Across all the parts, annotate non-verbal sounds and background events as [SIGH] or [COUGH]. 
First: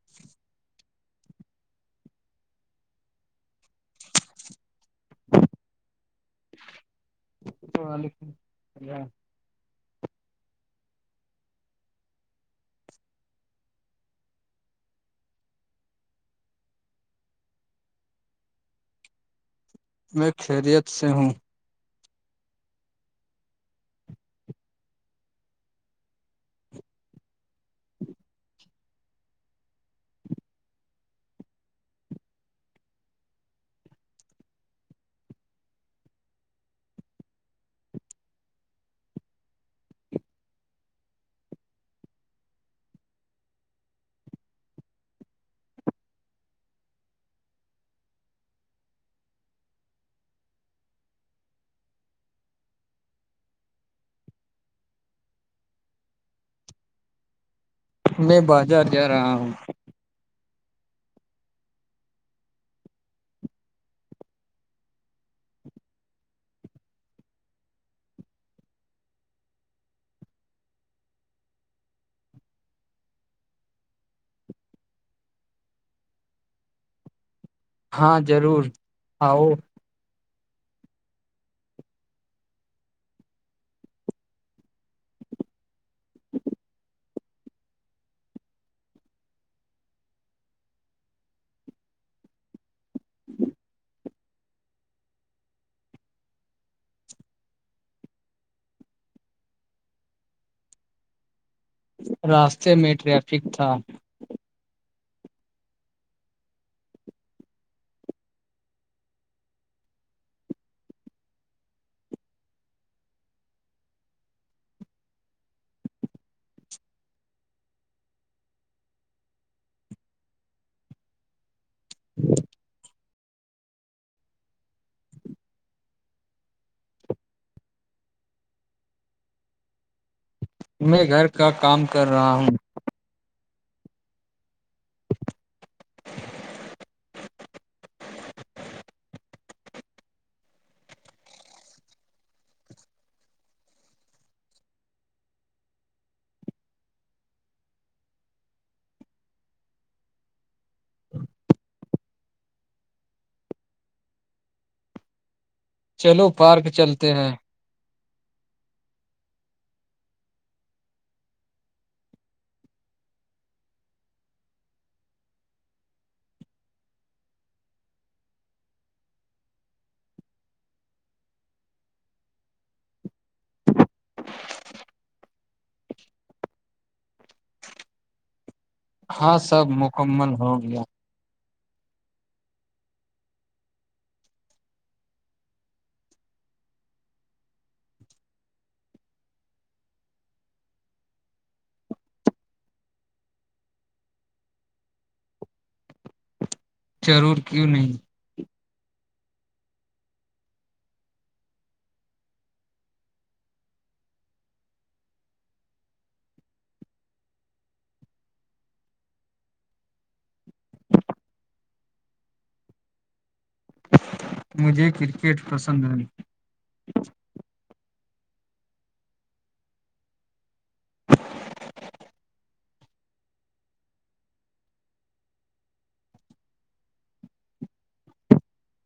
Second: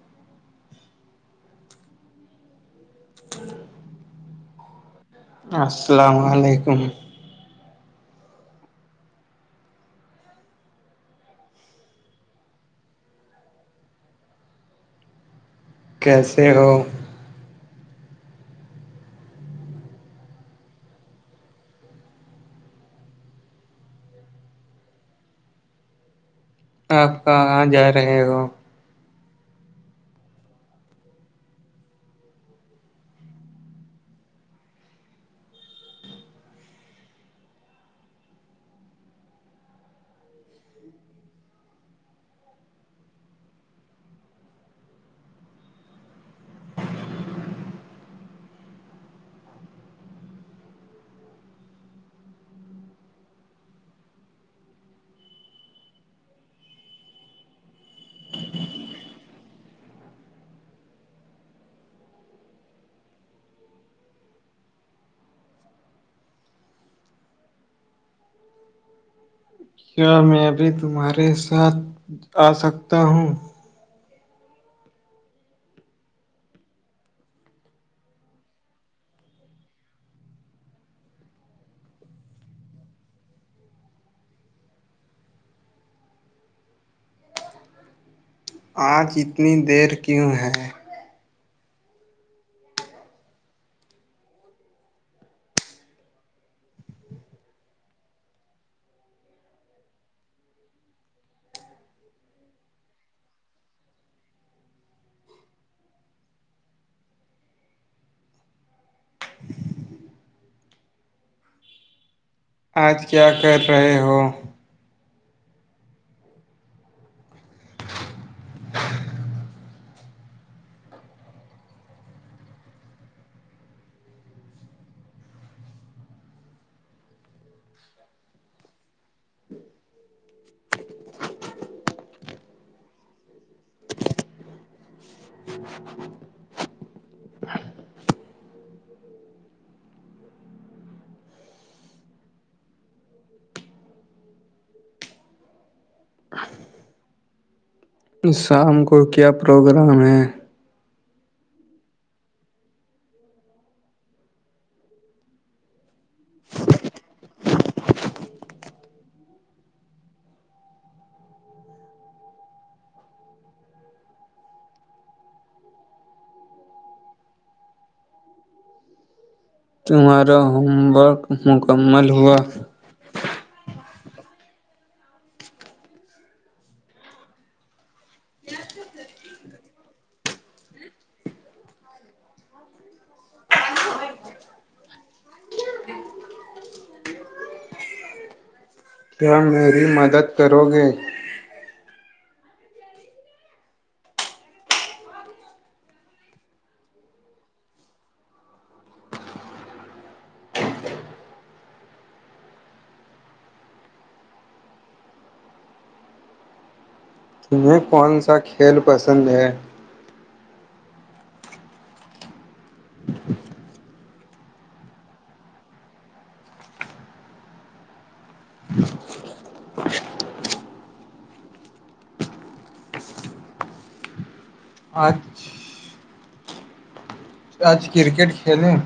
[UNINTELLIGIBLE] ہ [UNINTELLIGIBLE] السلام علیکم علیکم ال [UNINTELLIGIBLE] کیسے ہو میں خیریت سے ہوں آپ کہاں جا رہے ہو میں بازار جا رہا ہوں کیا میں بھی تمہارے ساتھ آ سکتا ہوں ہاں ضرور آؤ آج اتنی دیر کیوں ہے جی [INAUDIBLE] راستے میں ٹریفک تھا آج کیا کر رہے ہو [UNINTELLIGIBLE] [UNINTELLIGIBLE] میں گھر کا کام کر رہا ہوں [UNINTELLIGIBLE] شام کو کیا پروگرام ہے چلو پارک چلتے ہیں تمہارا ہوم ورک مکمل ہوا [UNINTELLIGIBLE] ہاں سب مکمل ہو گیا [UNINTELLIGIBLE] کیا میری مدد کرو گے ضرور کیوں نہیں تمہیں کون سا کھیل پسند ہے مجھے کرکٹ پسند ہے ج [UNINTELLIGIBLE] اچھ [UNINTELLIGIBLE] آج کررکٹ کھیلیں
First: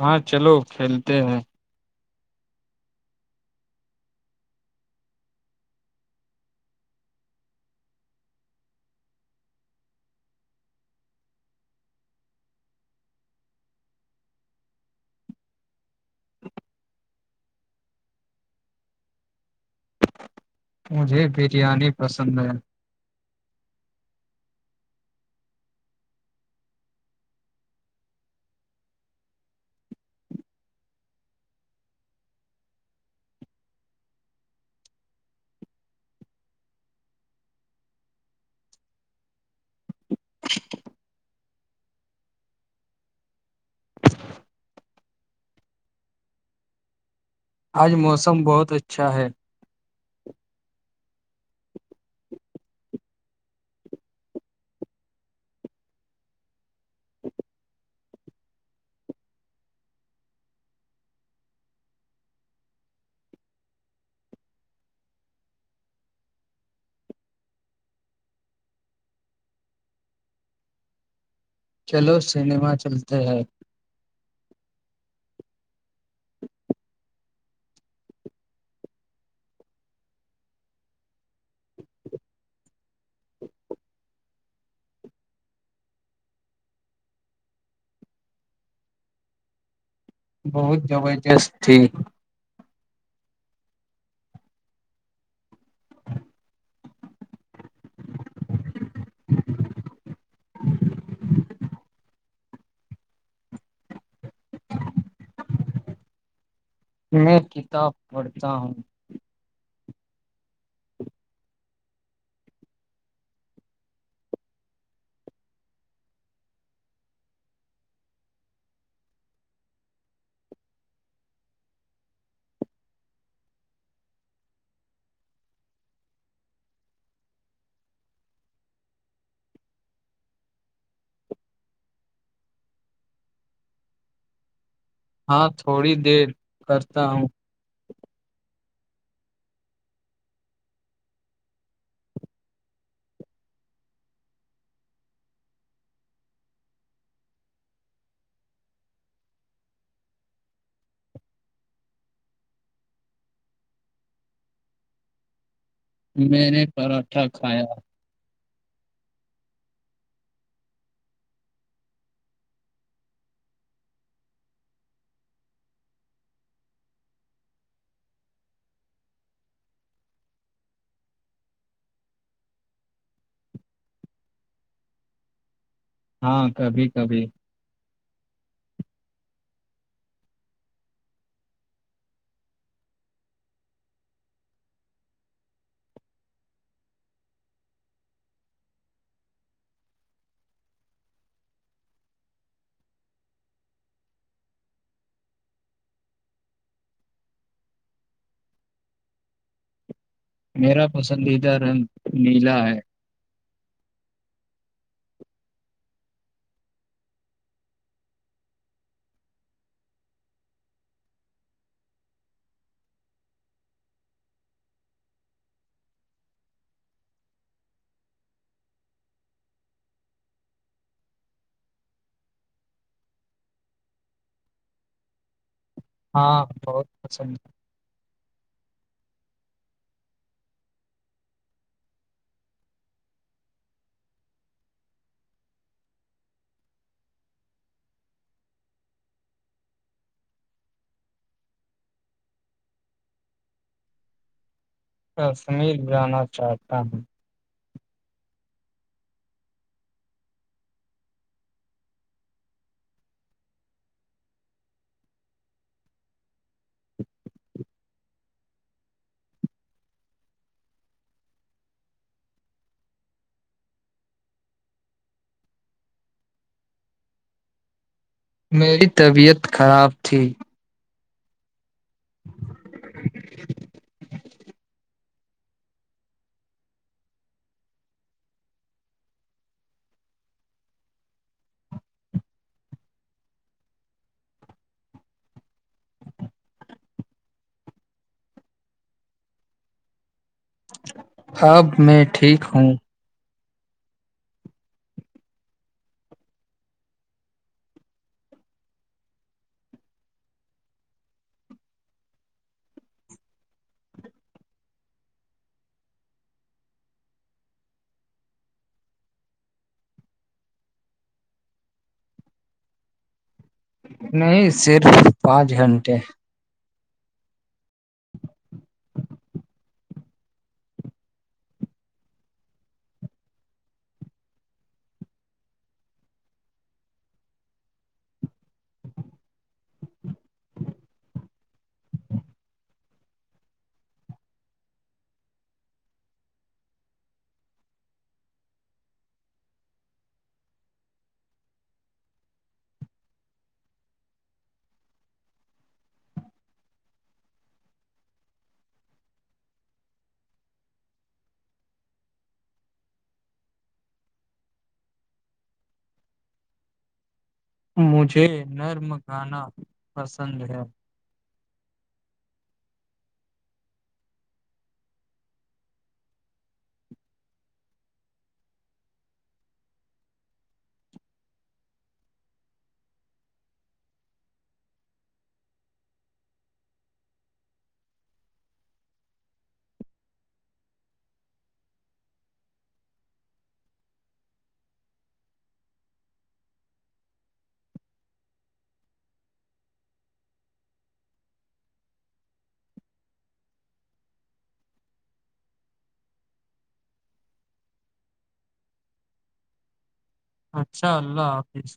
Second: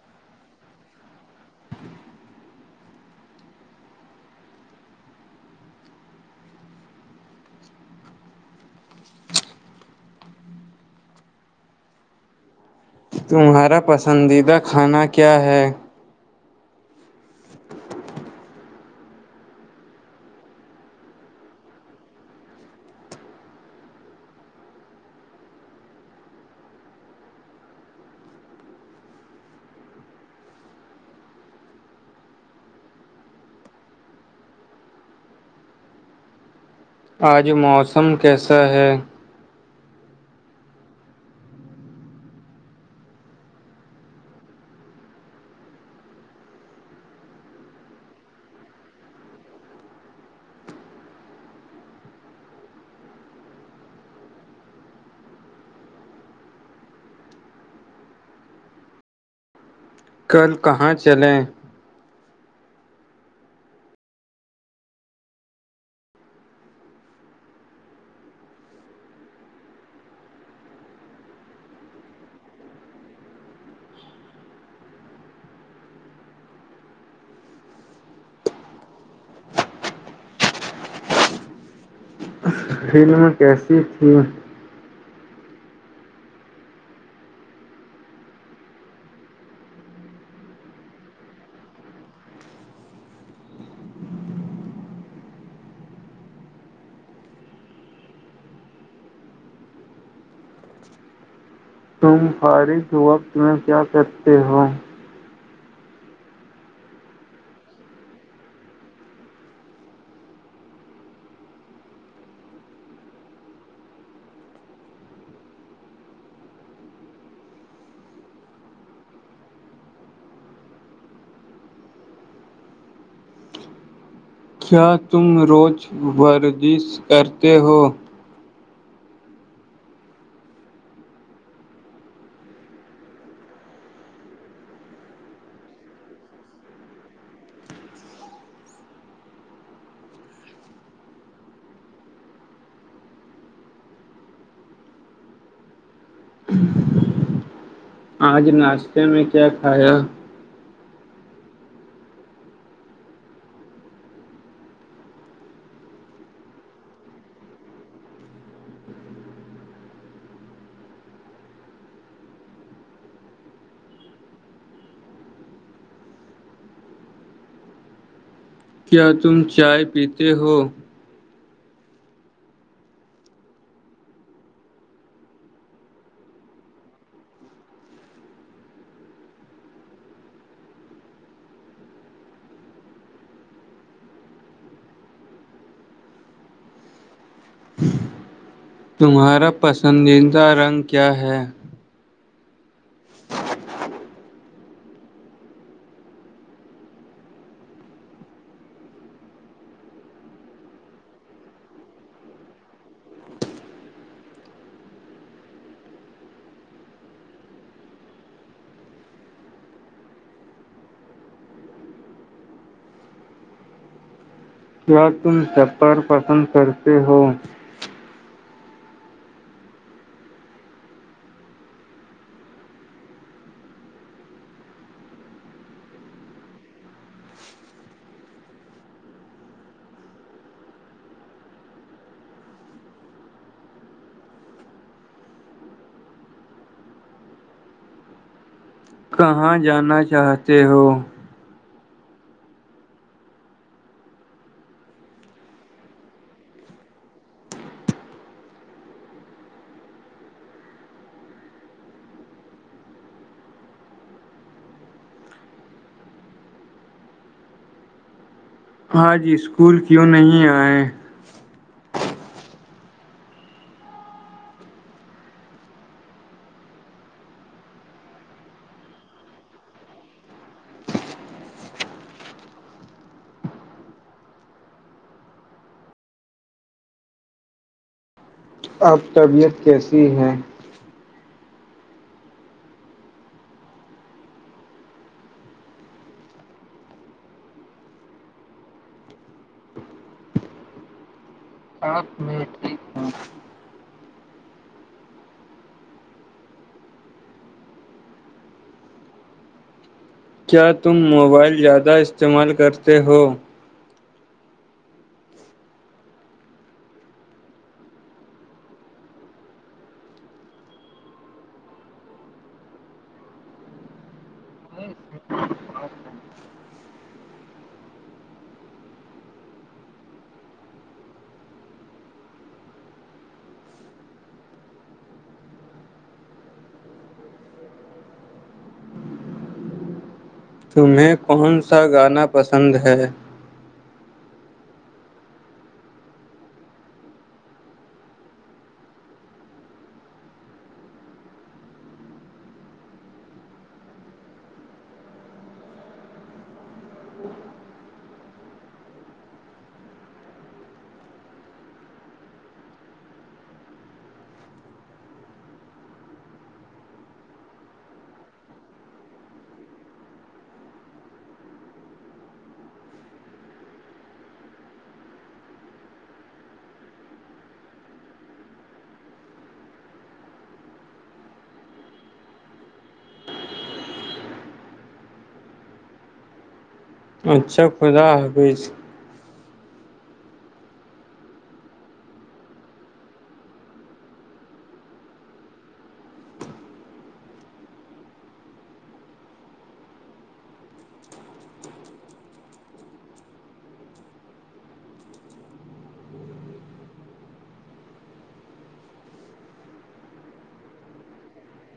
ہاں چلو کھیلتے ہیں تمہارا پسندیدہ کھانا کیا ہے مجھے بریانی پسند ہے آج موسم کیسا ہے آج موسم بہت اچھا ہے [UNINTELLIGIBLE] کل کہاں چلیں چلو سنیما چلتے ہیں فلم کیسی تھیں بہت زبردست تھی [UNINTELLIGIBLE] [UNINTELLIGIBLE] تم فارغ وقت میں کیا کرکتے ہو میں کتاب پڑھتا ہوں کیا تم روچ ورزش کرتے ہو ہاں تھوڑی دیر کرتا ہوں آج ناشتے میں کیا کھایا میں نے پراٹھا کھایا کیا تم چائے پیتے ہو ہاں کبھی کبھی تمہارا پسندیدہ رنگ کیا ہے [UNINTELLIGIBLE] میرا پسندیدہ رنگ نیلا ہے کیا تم سفر پسند کرتے ہو ہاں بہت پسند ہے کہاں جانا چاہتے ہو کشمیر جانا چاہتا ہوں آج اسکول کیوں نہیں آئے میری طبیعت خراب تھی [UNINTELLIGIBLE] اب طبیعت کیسی ہے اب میں ٹھیک ہوں کیا تم موبائل زیادہ استعمال کرتے ہو نہیں صرف پانچ گھنٹے تمہیں کون سا گانا پسند ہے مجھے نرم گانا پسند ہے اچھا خدا حافظ اچھا اللہ حافظ